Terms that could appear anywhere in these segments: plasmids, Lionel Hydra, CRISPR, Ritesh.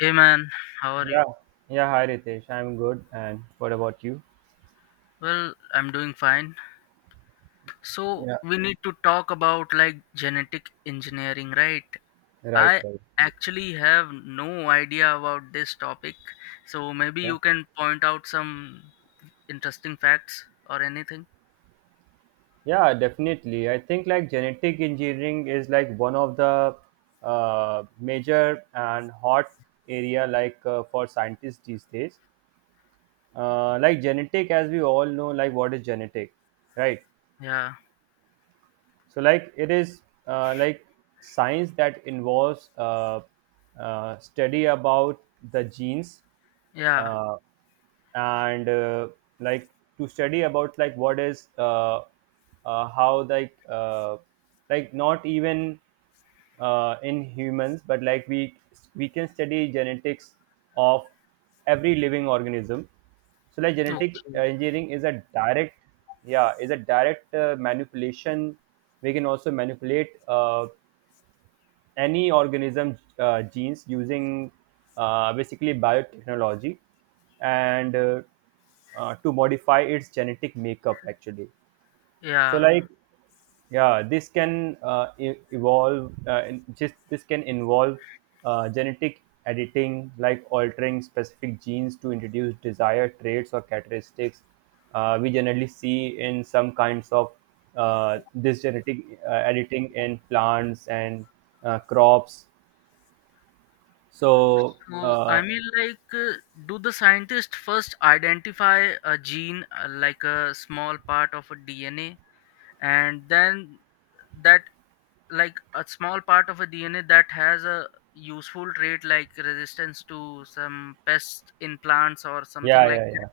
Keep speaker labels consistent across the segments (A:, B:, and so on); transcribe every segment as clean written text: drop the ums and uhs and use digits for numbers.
A: Hey man, how are you?
B: Yeah. Yeah. Hi, Ritesh. I'm good. And what about you?
A: Well, I'm doing fine. So,
B: Yeah.
A: we need to talk about like genetic engineering, right?
B: Right.
A: I
B: Right.
A: actually have no idea about this topic. So, maybe
B: Okay.
A: you can point out some interesting facts or anything.
B: Yeah, definitely. I think like genetic engineering is like one of the major and hot area like for scientists these days. Like genetic, as we all know, like what is genetic, right?
A: Yeah,
B: So like it is like science that involves study about the genes.
A: yeah,
B: Uh, and Like to study about like what is how like not even in humans but like we can study genetics of every living organism. So like
A: okay,
B: genetic engineering is a direct manipulation. We can also manipulate any organism genes using basically biotechnology, and to modify its genetic makeup actually. So
A: yeah.
B: like yeah, this can just this can involve genetic editing, like altering specific genes to introduce desired traits or characteristics. We generally see in some kinds of this genetic editing in plants and crops, so.
A: So, I
B: Uh,
A: mean, do the scientists first identify a gene like a small part of a DNA and then that like a small part of a dna that has a useful trait like resistance to some pests in plants or something
B: yeah,
A: like
B: yeah,
A: that.
B: yeah.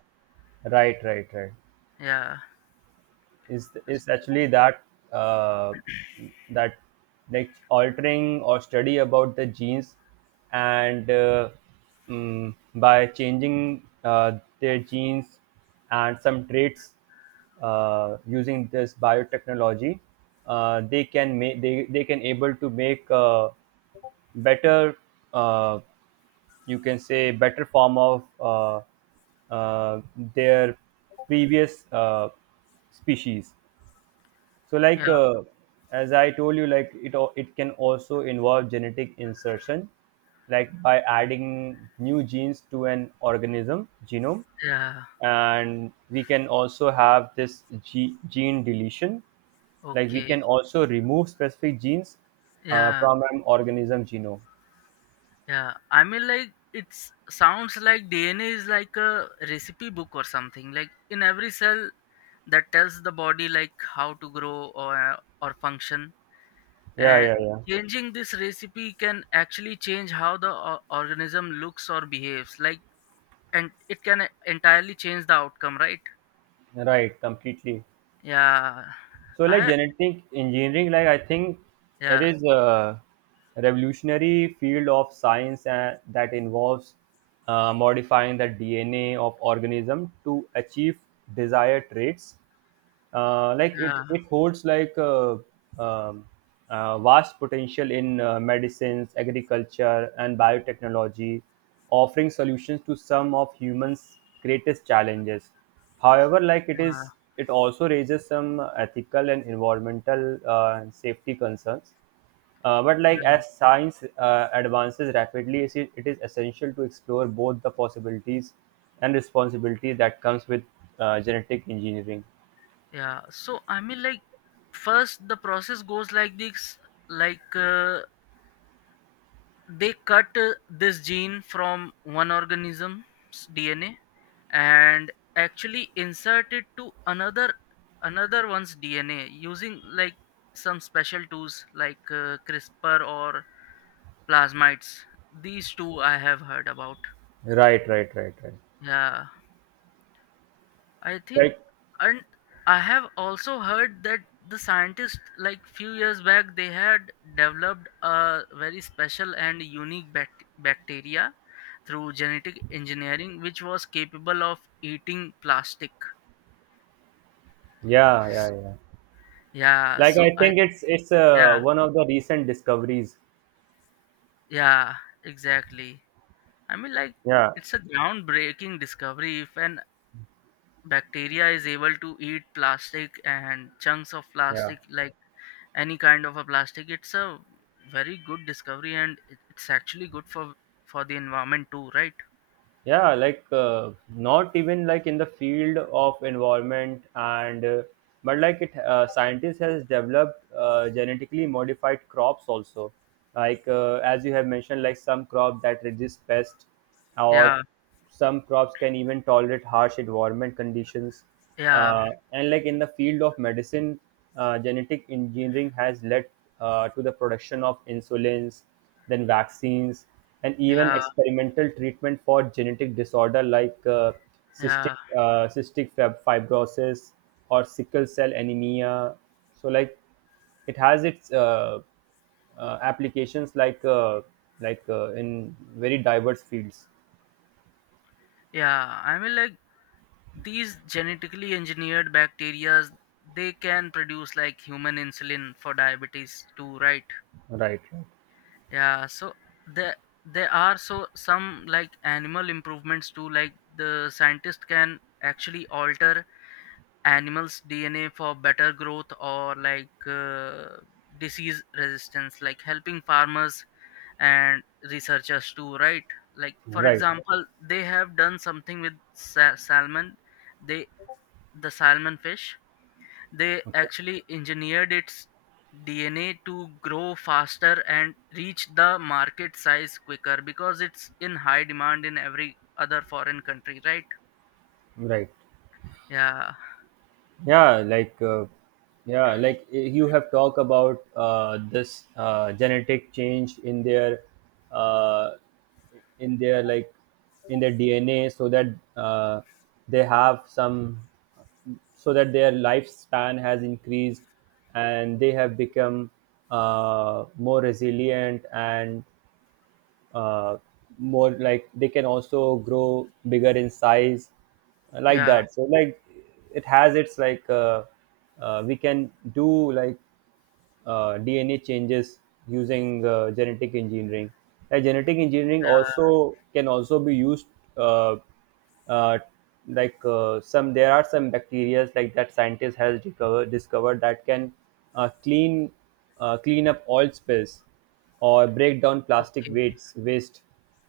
B: Right, right, right.
A: Yeah,
B: Is actually that uh, that like altering or study about the genes, and by changing their genes and some traits using this biotechnology, they can able to make better uh, you can say better form of uh, their previous species. So like
A: yeah,
B: as I told you, like it can also involve genetic insertion, like by adding new genes to an organism genome.
A: yeah,
B: And we can also have this gene deletion, like we
A: okay,
B: can also remove specific genes
A: yeah,
B: from an organism genome.
A: yeah. I mean, like, it sounds like dna is like a recipe book or something like in every cell that tells the body like how to grow or function.
B: Yeah,
A: And
B: yeah, yeah.
A: changing this recipe can actually change how the organism looks or behaves, like, and it can entirely change the outcome, right?
B: Right, completely.
A: Yeah.
B: So, like
A: I
B: genetic engineering, like I think it
A: Yeah,
B: is a revolutionary field of science that involves modifying the DNA of organism to achieve desired traits. Like
A: yeah,
B: it holds like um, vast potential in medicines, agriculture and biotechnology, offering solutions to some of humans greatest challenges. However, like it is
A: yeah,
B: it also raises some ethical and environmental and safety concerns. But like
A: yeah,
B: as science advances rapidly, it is essential to explore both the possibilities and responsibility that comes with genetic engineering.
A: yeah. So I mean, like, first the process goes like this, like, they cut this gene from one organism's dna and actually insert it to another one's dna using like some special tools like crispr or plasmids. These two I have heard about.
B: Right, right, right, right.
A: Yeah, I think,
B: Like,
A: and I have also heard that the scientists, like few years back, they had developed a very special and unique bacteria through genetic engineering, which was capable of eating plastic.
B: yeah, yeah, yeah.
A: Yeah,
B: Like
A: so
B: I think it's
A: yeah,
B: one of the recent discoveries.
A: yeah, exactly. I mean, like,
B: Yeah,
A: it's a groundbreaking discovery if an bacteria is able to eat plastic and chunks of
B: yeah,
A: plastic, like any kind of a plastic. It's a very good discovery and it's actually good for the environment too, right?
B: yeah. Like not even like in the field of environment and but like it scientists has developed genetically modified crops also. Like as you have mentioned, like some crop that resists pest or
A: Yeah,
B: some crops can even tolerate harsh environment conditions
A: yeah,
B: and like in the field of medicine, genetic engineering has led to the production of insulins, then vaccines, and even
A: yeah,
B: experimental treatment for genetic disorder like cystic
A: yeah.
B: fibrosis or sickle cell anemia. So like it has its applications like in very diverse fields.
A: Yeah, I mean, like, these genetically engineered bacteria, they can produce like human insulin for diabetes too, right?
B: Right.
A: Yeah. So there there are so some like animal improvements too, like the scientist can actually alter animals dna for better growth or like, disease resistance, like helping farmers and researchers too, right? Like for
B: Right.
A: example, they have done something with salmon. they the salmon fish, they
B: Okay.
A: actually engineered its dna to grow faster and reach the market size quicker because it's in high demand in every other foreign country, right?
B: Right.
A: Yeah,
B: Yeah, like you have talked about this genetic change in their uh, in their like DNA, so that uh, they have some, so that their lifespan has increased and they have become more resilient and uh, more like they can also grow bigger in size like
A: yeah,
B: that. So like it has its like we can do like dna changes using genetic engineering. Like genetic engineering
A: yeah,
B: also can also be used uh, uh, like some there are some bacteria like that scientists has discovered that can uh, clean clean up oil spills or break down plastic
A: okay,
B: waste.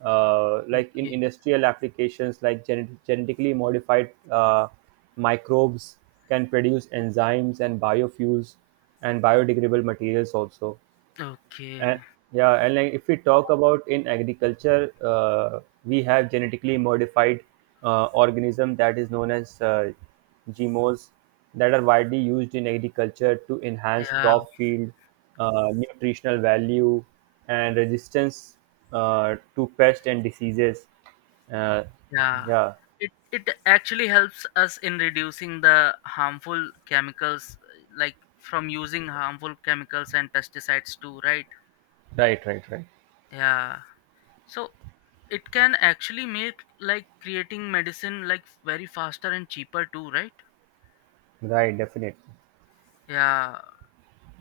B: Like in
A: okay,
B: industrial applications, like genetically modified microbes can produce enzymes and biofuels and biodegradable materials also.
A: okay.
B: And yeah, and like if we talk about in agriculture, we have genetically modified organism that is known as GMOs, that are widely used in agriculture to enhance
A: Yeah,
B: crop field, nutritional value, and resistance to pest and diseases. Uh,
A: yeah.
B: yeah,
A: It actually helps us in reducing the harmful chemicals, like from using harmful chemicals and pesticides too, right?
B: Right, right, right.
A: Yeah. So it can actually make like creating medicine like very faster and cheaper too, right?
B: Right, definitely.
A: Yeah.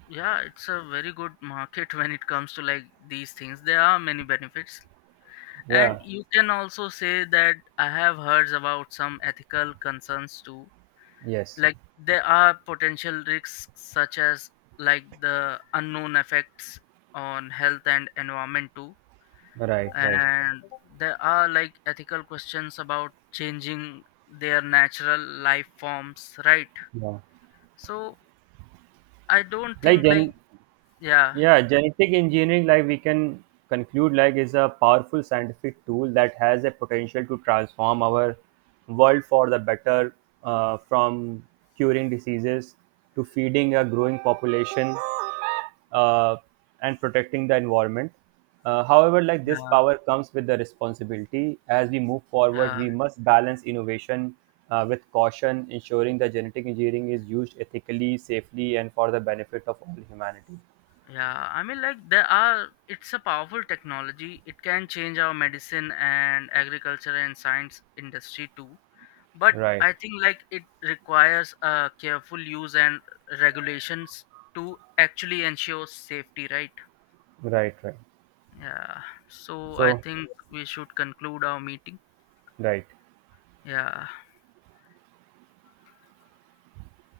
A: Yeah, it's a very good market when it comes to like these things. There are many benefits. And
B: Yeah,
A: you can also say that I have heard about some ethical concerns too,
B: yes,
A: like there are potential risks such as like the unknown effects on health and environment too.
B: right, right.
A: And there are like ethical questions about changing their natural life forms, right?
B: Yeah,
A: So I don't
B: like
A: think like,
B: gen
A: yeah,
B: Yeah, genetic engineering, like we can conclude, like is a powerful scientific tool that has a potential to transform our world for the better, from curing diseases to feeding a growing population uh, and protecting the environment. However, like this
A: yeah,
B: power comes with the responsibility. As we move forward,
A: yeah.
B: we must balance innovation with caution, ensuring that genetic engineering is used ethically, safely, and for the benefit of all humanity.
A: Yeah, I mean, like, there are, it's a powerful technology. It can change our medicine and agriculture and science industry too, but
B: Right,
A: I think like it requires a careful use and regulations to actually ensure safety, right?
B: right, right.
A: Yeah. So I
B: So,
A: think we should conclude our meeting.
B: right.
A: Yeah.